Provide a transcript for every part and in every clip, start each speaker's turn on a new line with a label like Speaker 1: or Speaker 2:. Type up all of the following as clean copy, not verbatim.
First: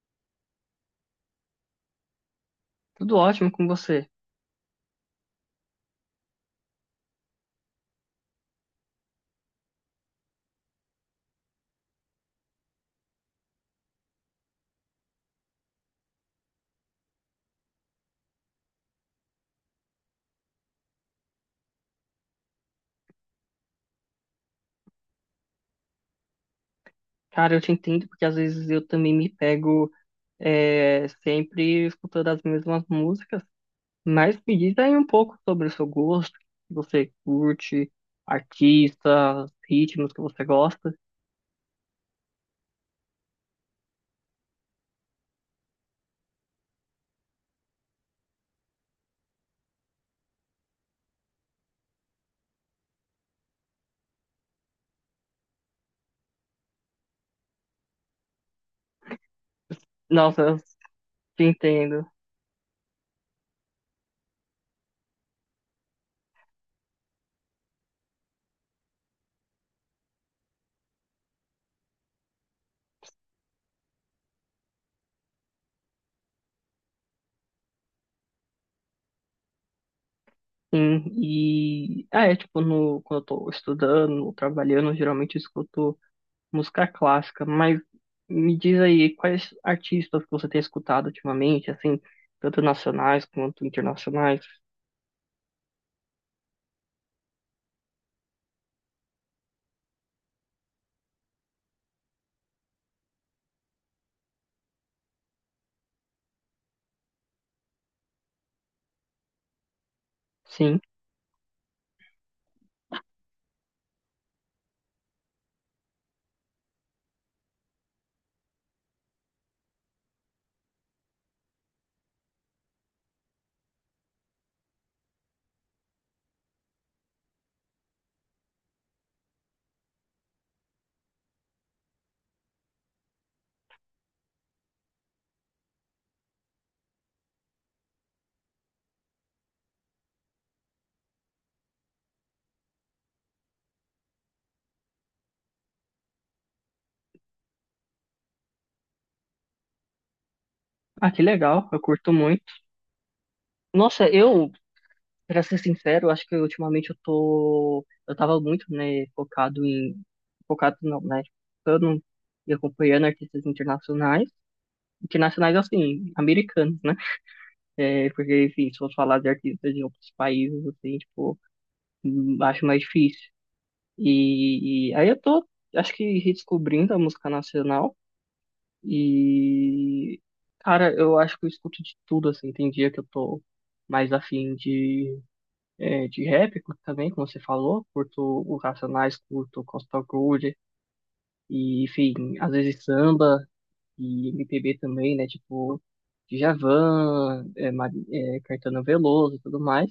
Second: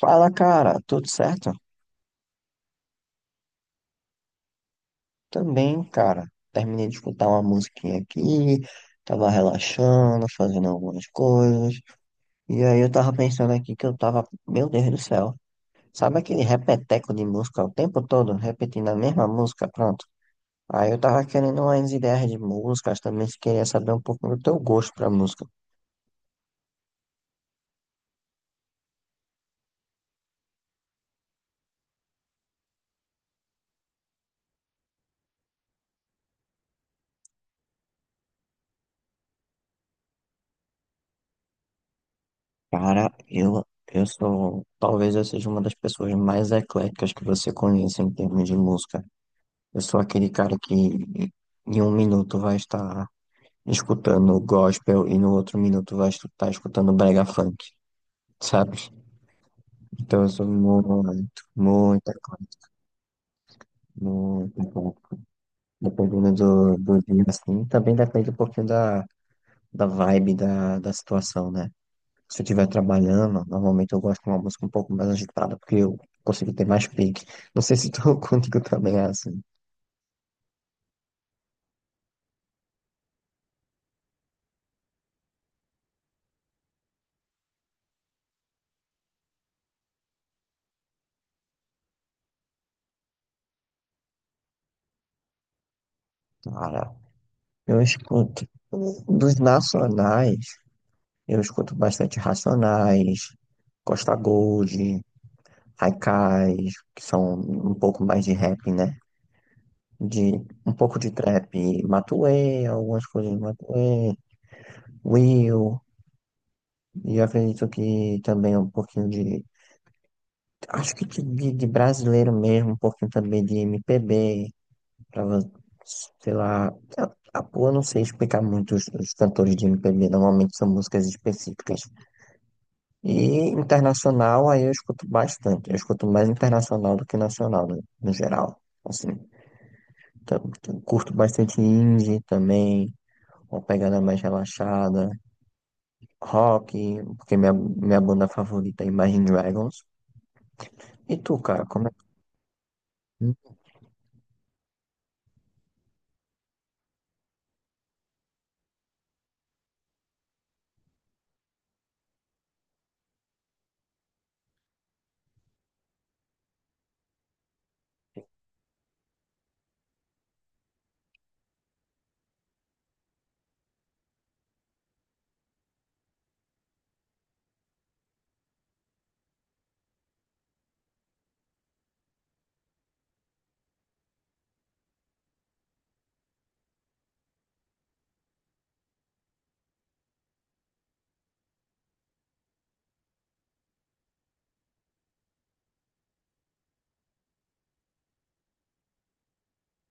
Speaker 1: Fala, cara, tudo certo?
Speaker 2: Tudo ótimo com você.
Speaker 1: Também, cara. Terminei de escutar uma musiquinha aqui, tava relaxando, fazendo algumas coisas. E aí eu tava pensando aqui que eu tava, meu Deus do céu. Sabe aquele repeteco de música o tempo todo, repetindo a mesma música, pronto. Aí eu tava querendo umas ideias de músicas, também se queria saber um pouco do teu gosto pra música.
Speaker 2: Cara, eu te entendo porque às vezes eu também me pego sempre escutando as mesmas músicas, mas me diz aí um pouco sobre o seu gosto, se você curte, artistas, ritmos que você gosta.
Speaker 1: Cara, eu sou, talvez eu seja uma das pessoas mais ecléticas que você conhece em termos de música. Eu sou aquele cara que em um minuto vai estar escutando gospel e no outro minuto vai estar escutando brega funk, sabe? Então eu
Speaker 2: Nossa,
Speaker 1: sou
Speaker 2: eu
Speaker 1: muito,
Speaker 2: te entendo.
Speaker 1: muita coisa, muito bom. Dependendo do dia, assim, também depende um pouquinho da vibe da situação, né? Se eu estiver trabalhando, normalmente eu gosto de uma música um pouco mais agitada, porque eu consigo ter mais pique. Não sei se tu contigo também é assim.
Speaker 2: Sim, e é tipo, no, quando eu tô estudando ou trabalhando, geralmente eu escuto música clássica, mas me diz aí quais artistas que você tem escutado ultimamente, assim, tanto nacionais quanto internacionais.
Speaker 1: Cara, eu escuto dos nacionais. Eu escuto bastante Racionais, Costa Gold, Haikais, que são um pouco mais de rap, né? De um
Speaker 2: Sim.
Speaker 1: pouco de trap, Matuê, algumas coisas de Matuê, Will, e acredito que também um pouquinho acho que de brasileiro mesmo, um pouquinho também de MPB, pra, vo- sei lá, eu, eu não sei explicar muito os cantores de MPB, normalmente são músicas específicas. E internacional, aí eu escuto bastante. Eu escuto mais internacional do que nacional, no geral. Assim, curto bastante indie também, uma pegada mais relaxada, rock, porque minha banda favorita é Imagine Dragons.
Speaker 2: Ah,
Speaker 1: E
Speaker 2: que
Speaker 1: tu, cara,
Speaker 2: legal. Eu
Speaker 1: como é que...
Speaker 2: curto muito. Nossa, eu, pra ser sincero, acho que ultimamente eu tô. Eu tava muito, né, focado em. Focado não, né? Focando e acompanhando artistas internacionais. Internacionais, assim, americanos, né? É, porque, enfim, se eu falar de artistas de outros países, assim, tipo, acho mais difícil. E aí eu tô, acho que redescobrindo a música nacional. E, cara, eu acho que eu escuto de tudo, assim. Tem dia que eu tô mais afim de, de rap curto também, como você falou. Curto o Racionais, curto o Costa Groove. E, enfim, às vezes samba e MPB também, né? Tipo, Djavan, é, Caetano Veloso e tudo mais.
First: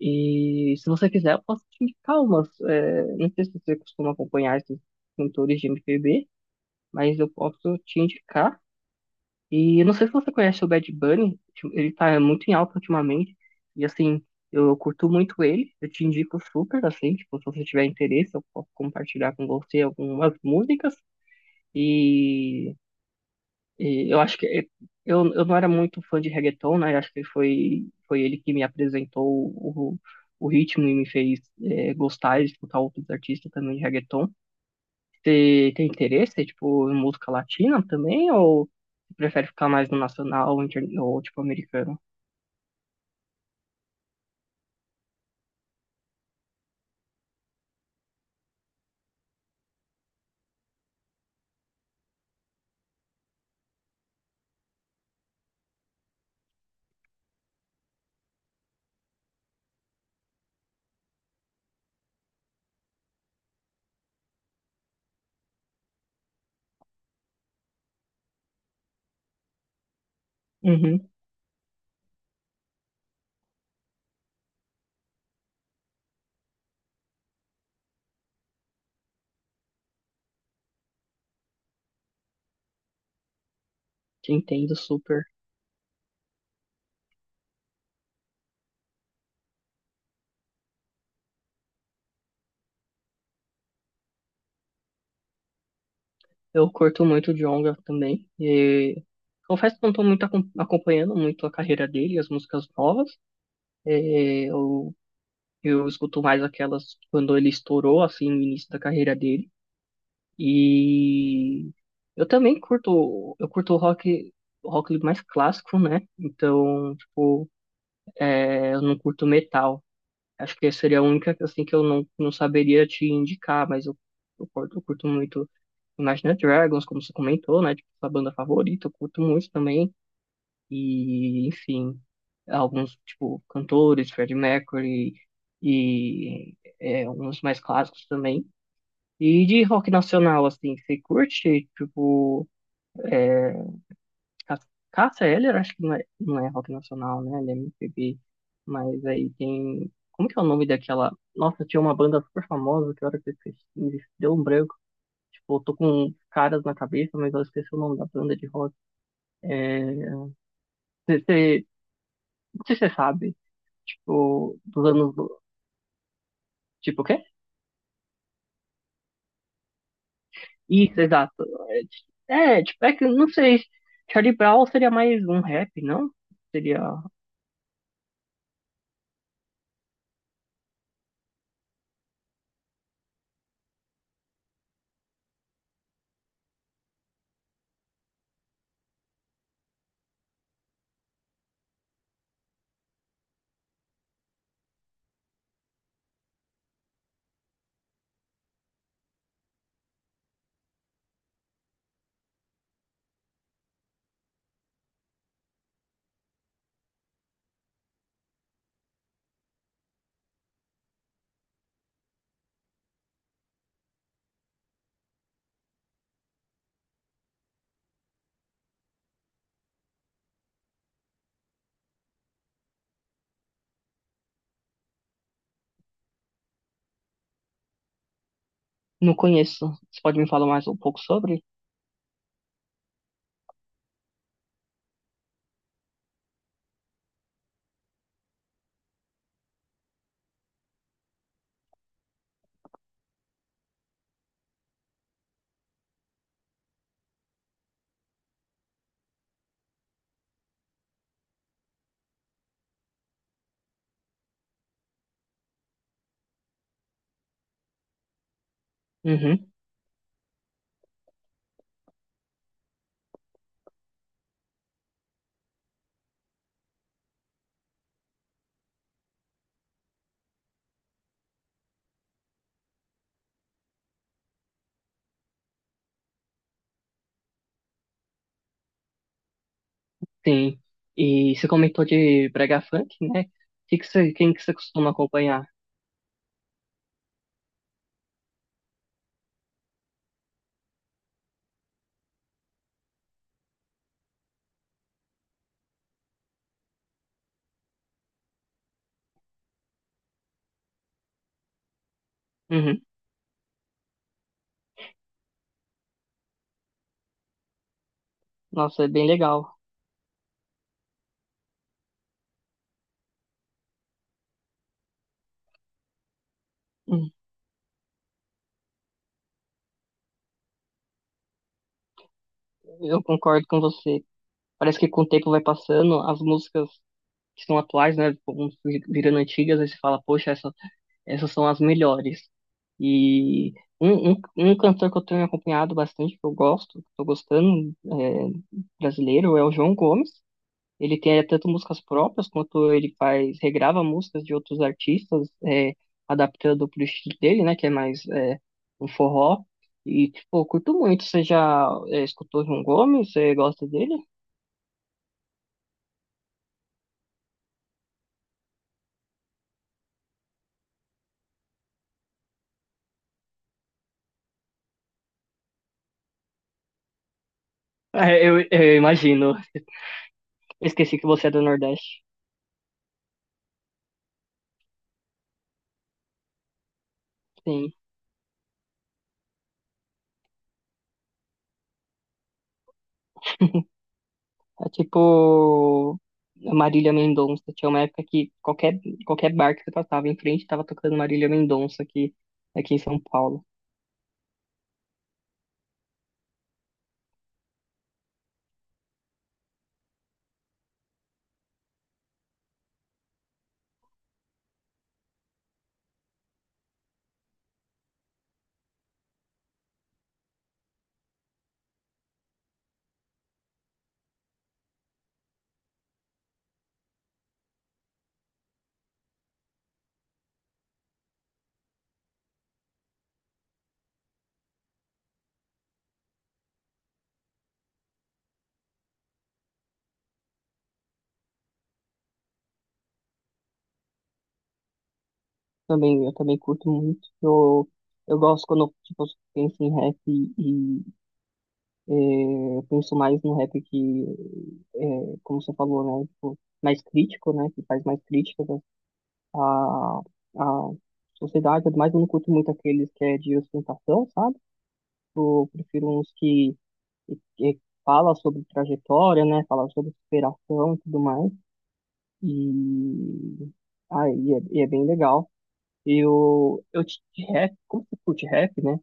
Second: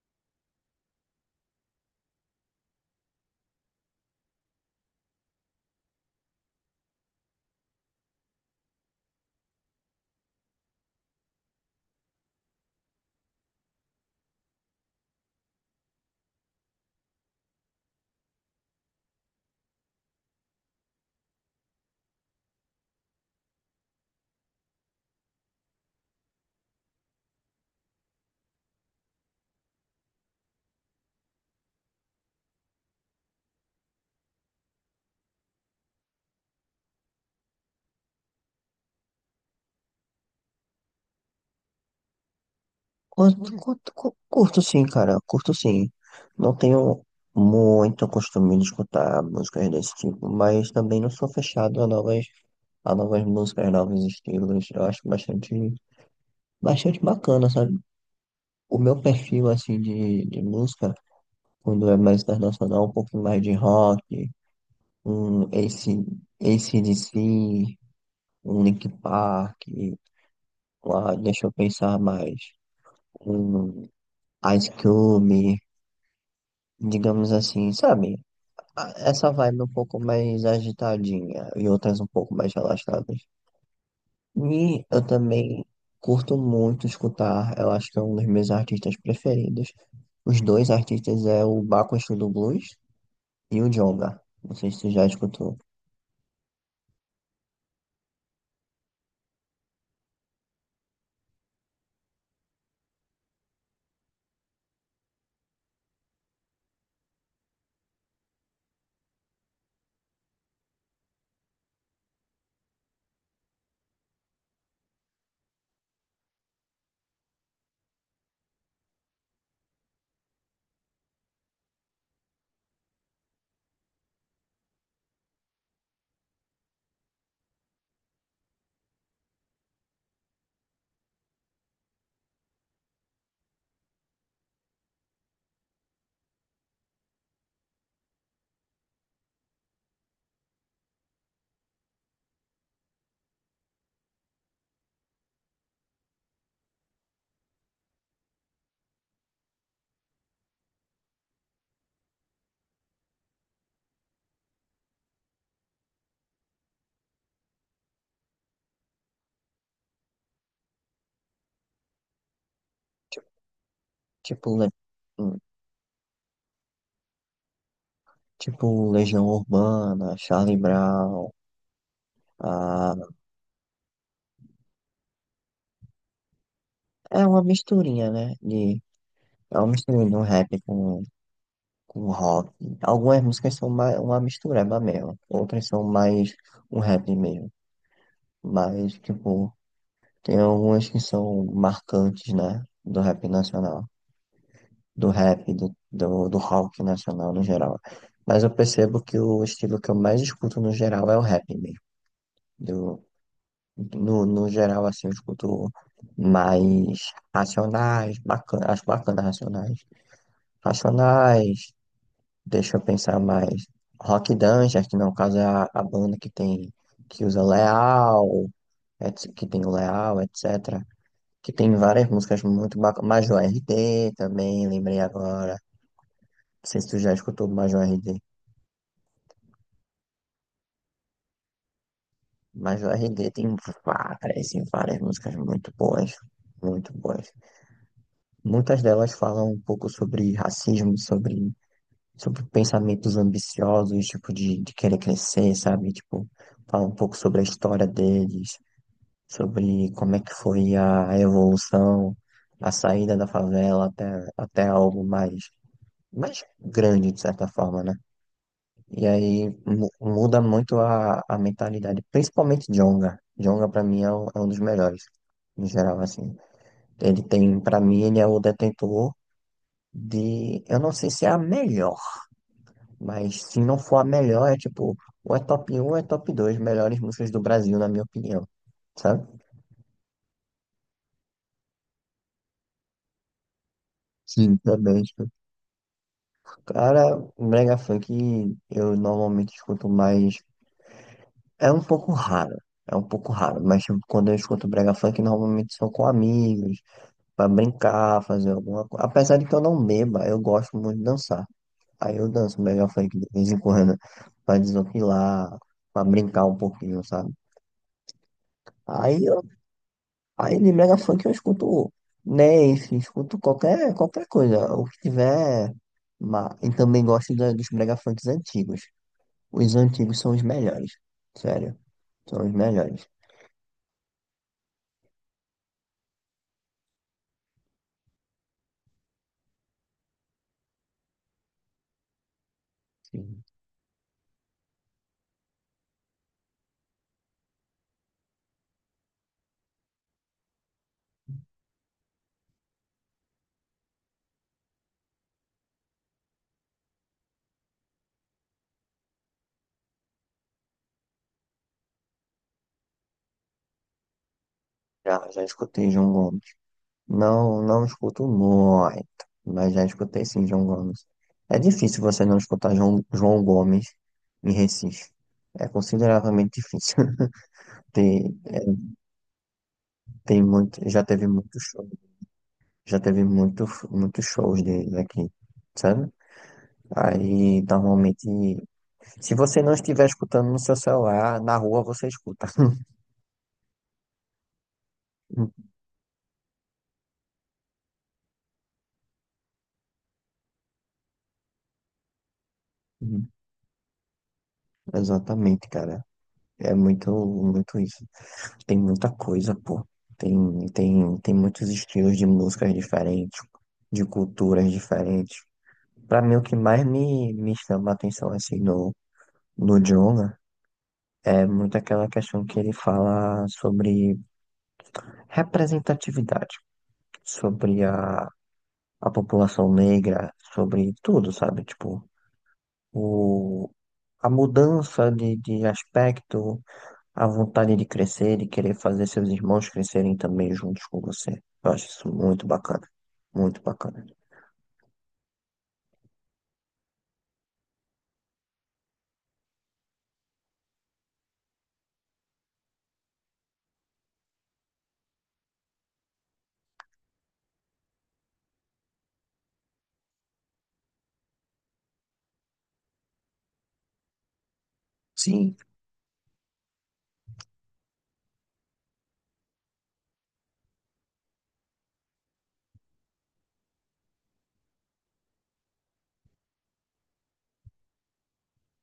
Speaker 2: E se você quiser, eu posso te indicar umas. É, não sei se você costuma acompanhar esses cantores de MPB, mas eu posso te indicar. E não sei se você conhece o Bad Bunny, tipo, ele tá muito em alta ultimamente. E assim, eu curto muito ele, eu te indico super, assim, tipo, se você tiver interesse, eu posso compartilhar com você algumas músicas. E, e eu acho que é, eu não era muito fã de reggaeton, né? Eu acho que foi, foi ele que me apresentou o, o ritmo e me fez gostar de escutar outros artistas também de reggaeton. Você tem interesse, tipo, em música latina também? Ou você prefere ficar mais no nacional ou, tipo, americano?
Speaker 1: Curto sim, cara, curto sim. Não tenho muito costume de escutar músicas desse tipo, mas também não sou fechado a novas músicas, novos estilos. Eu acho bastante. Bastante bacana, sabe? O meu perfil, assim, de música, quando é mais internacional, um pouquinho mais de rock, um AC/DC, um Linkin Park,
Speaker 2: Uhum,
Speaker 1: uma, deixa eu pensar mais, um Ice Cube, digamos assim, sabe? Essa vibe um pouco mais agitadinha e outras um pouco mais relaxadas.
Speaker 2: te entendo
Speaker 1: E eu
Speaker 2: super.
Speaker 1: também curto muito escutar, eu acho que é um dos meus artistas preferidos. Os dois artistas é o Baco Exu do Blues e o Djonga. Não sei se tu já escutou.
Speaker 2: Eu curto muito o Djonga também. E confesso que não estou muito acompanhando muito a carreira dele, as músicas novas. É, eu escuto mais aquelas quando ele estourou, assim, no início da carreira dele. E eu também curto, eu curto o rock mais clássico, né? Então, tipo, é, eu não curto metal. Acho que seria a única assim que eu não, não saberia te indicar, mas eu curto muito Imagine Dragons, como você comentou, né? Tipo, sua banda favorita, eu curto muito também. E, enfim, alguns, tipo, cantores, Freddie Mercury e uns mais clássicos também. E de rock nacional, assim, você curte, tipo, é, Ca- Cássia Eller, acho que não é, não é rock nacional, né? Ele é MPB. Mas aí tem. Como que é o nome daquela. Nossa, tinha uma banda super famosa que eu era que eu esqueci, me deu um branco. Tipo, eu tô com caras na cabeça, mas eu esqueci o nome da banda de rock. É... cê- cê- Não sei se você
Speaker 1: Ti-
Speaker 2: sabe.
Speaker 1: Tipo,
Speaker 2: Tipo,
Speaker 1: Le-
Speaker 2: dos anos.
Speaker 1: hum,
Speaker 2: Tipo, o quê?
Speaker 1: tipo Legião Urbana, Charlie
Speaker 2: Isso,
Speaker 1: Brown.
Speaker 2: exato. É, tipo, é
Speaker 1: ah,
Speaker 2: que eu não sei. Charlie Brown seria mais um rap, não? Seria.
Speaker 1: É uma misturinha, né? De, é uma misturinha de um rap com rock. Algumas músicas são mais, uma mistureba mesmo. Outras são mais um rap mesmo. Mas, tipo. Tem algumas que são marcantes, né? Do rap nacional, do rock nacional no geral. Mas eu percebo que o estilo que eu mais escuto no geral é o rap mesmo. Do, no geral, assim, eu escuto mais racionais, bacana, acho bacana racionais. Racionais, deixa eu pensar mais. Rock Dungeon, que no caso é a banda que tem, que usa Leal, que tem o Leal, etc. Que tem várias músicas muito bacanas. Major R D também, lembrei agora. Não sei se tu já escutou Major R D,
Speaker 2: Não conheço. Você pode me falar mais um pouco sobre?
Speaker 1: Major R D tem várias e várias músicas muito boas, muito boas. Muitas delas falam um pouco sobre racismo, sobre, sobre pensamentos ambiciosos, tipo, de querer crescer, sabe? Tipo, fala um pouco sobre a história deles, sobre como é que foi a evolução, a saída da favela até, até algo mais mais grande, de certa forma, né? E aí
Speaker 2: Uhum.
Speaker 1: muda muito a mentalidade, principalmente Djonga. Djonga pra mim é é um dos melhores, em geral, assim. Ele tem, pra mim, ele é o detentor de, eu não sei se é a melhor, mas se não for a melhor, é tipo, ou é top um ou é top 2 melhores músicas do Brasil, na minha opinião, sabe?
Speaker 2: Sim. E você comentou de brega funk, né? Quem que você
Speaker 1: Sim.
Speaker 2: costuma
Speaker 1: Também, tipo,
Speaker 2: acompanhar?
Speaker 1: cara, brega funk eu normalmente escuto mais, é um pouco raro. É um pouco raro, mas tipo, quando eu escuto brega funk, normalmente são com amigos, pra brincar, fazer alguma coisa. Apesar de que eu não beba, eu gosto muito de dançar. Aí eu danço
Speaker 2: Uhum.
Speaker 1: melhor funk de vez em quando, pra desopilar, pra brincar um pouquinho, sabe?
Speaker 2: Nossa, é bem
Speaker 1: Aí, eu,
Speaker 2: legal.
Speaker 1: aí de mega funk eu escuto Nef, escuto qualquer, qualquer coisa, o que tiver. E também
Speaker 2: Hum.
Speaker 1: gosto dos mega funks antigos. Os antigos são os melhores, sério, são os
Speaker 2: Eu
Speaker 1: melhores.
Speaker 2: concordo com você. Parece que com o tempo vai passando, as músicas que são atuais, né, vão virando antigas, aí você fala, poxa, essa, essas são as melhores.
Speaker 1: Sim.
Speaker 2: E um cantor que eu tenho acompanhado bastante, que eu gosto, que eu tô gostando, é, brasileiro, é o João Gomes. Ele tem tanto músicas próprias quanto ele faz, regrava músicas de outros artistas, é, adaptando pro estilo dele, né? Que é mais um forró. E, tipo, eu curto muito. Você já escutou João Gomes? Você gosta dele?
Speaker 1: Já, já escutei João Gomes. Não, não escuto muito, mas já escutei sim, João Gomes. É difícil você não escutar João, João Gomes em Recife. É consideravelmente difícil.
Speaker 2: É,
Speaker 1: Tem, é,
Speaker 2: eu imagino.
Speaker 1: tem
Speaker 2: Eu
Speaker 1: muito,
Speaker 2: esqueci
Speaker 1: já
Speaker 2: que
Speaker 1: teve
Speaker 2: você é do
Speaker 1: muito show,
Speaker 2: Nordeste.
Speaker 1: já teve muito, muitos shows dele aqui, sabe? Aí,
Speaker 2: Sim.
Speaker 1: normalmente, se você não estiver escutando no seu celular, na rua você escuta.
Speaker 2: É tipo a Marília Mendonça. Tinha uma época que qualquer, qualquer bar que você passava em frente estava tocando Marília Mendonça aqui, aqui em São Paulo.
Speaker 1: Exatamente, cara. É muito, muito isso. Tem muita coisa, pô. Tem, tem muitos estilos de músicas diferentes, de culturas diferentes. Pra mim, o que mais me chama a atenção, assim, no Djonga é muito aquela questão que ele fala sobre representatividade, sobre a população negra, sobre tudo, sabe? Tipo, o, a mudança de aspecto. A vontade de crescer e querer fazer seus irmãos crescerem também juntos com você. Eu acho isso muito bacana. Muito bacana.
Speaker 2: Também, eu também curto muito. Eu gosto quando tipo, eu penso em rap e eu penso mais no rap que, é, como você falou, né? Tipo, mais crítico, né? Que faz mais críticas à, à sociedade. Mas eu não curto muito aqueles que é de ostentação, sabe? Eu
Speaker 1: Sim,
Speaker 2: prefiro uns que fala sobre trajetória, né? Fala sobre superação e tudo mais. E, e é bem legal. Eu de rap, como você curte rap, né?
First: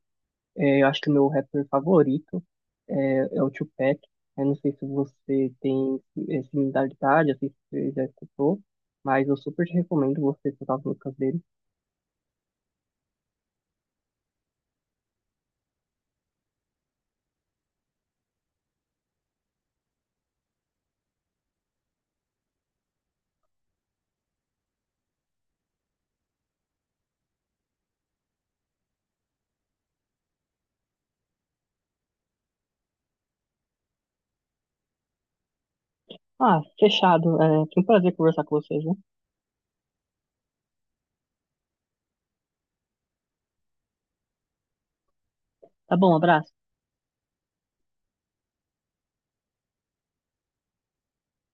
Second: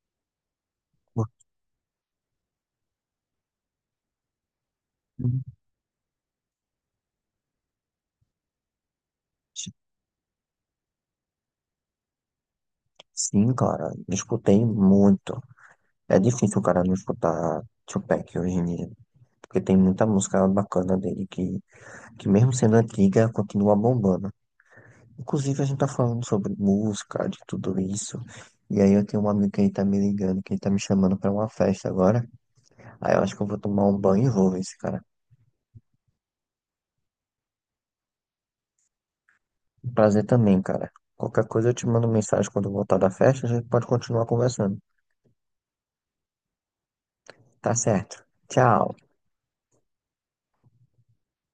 Speaker 2: É, eu acho que o meu rapper favorito é, é o Tupac. Eu não sei se você tem similaridade, assim, se você já escutou, mas eu super te recomendo você escutar as músicas dele.
Speaker 1: sim, cara. Escutei muito. É difícil o cara não escutar Tupac hoje em dia. Porque tem muita música bacana dele que mesmo sendo antiga, continua bombando. Inclusive, a gente tá falando sobre música, de tudo isso. E aí eu tenho um amigo que ele tá me ligando, que ele tá me chamando pra uma festa agora. Aí eu acho que eu vou tomar um banho e vou ver esse cara.
Speaker 2: Ah, fechado. É, foi um prazer conversar com vocês, né?
Speaker 1: Prazer também, cara. Qualquer coisa eu te mando mensagem quando eu voltar da festa, a gente pode continuar conversando.
Speaker 2: Tá bom, abraço.
Speaker 1: Tá certo. Tchau.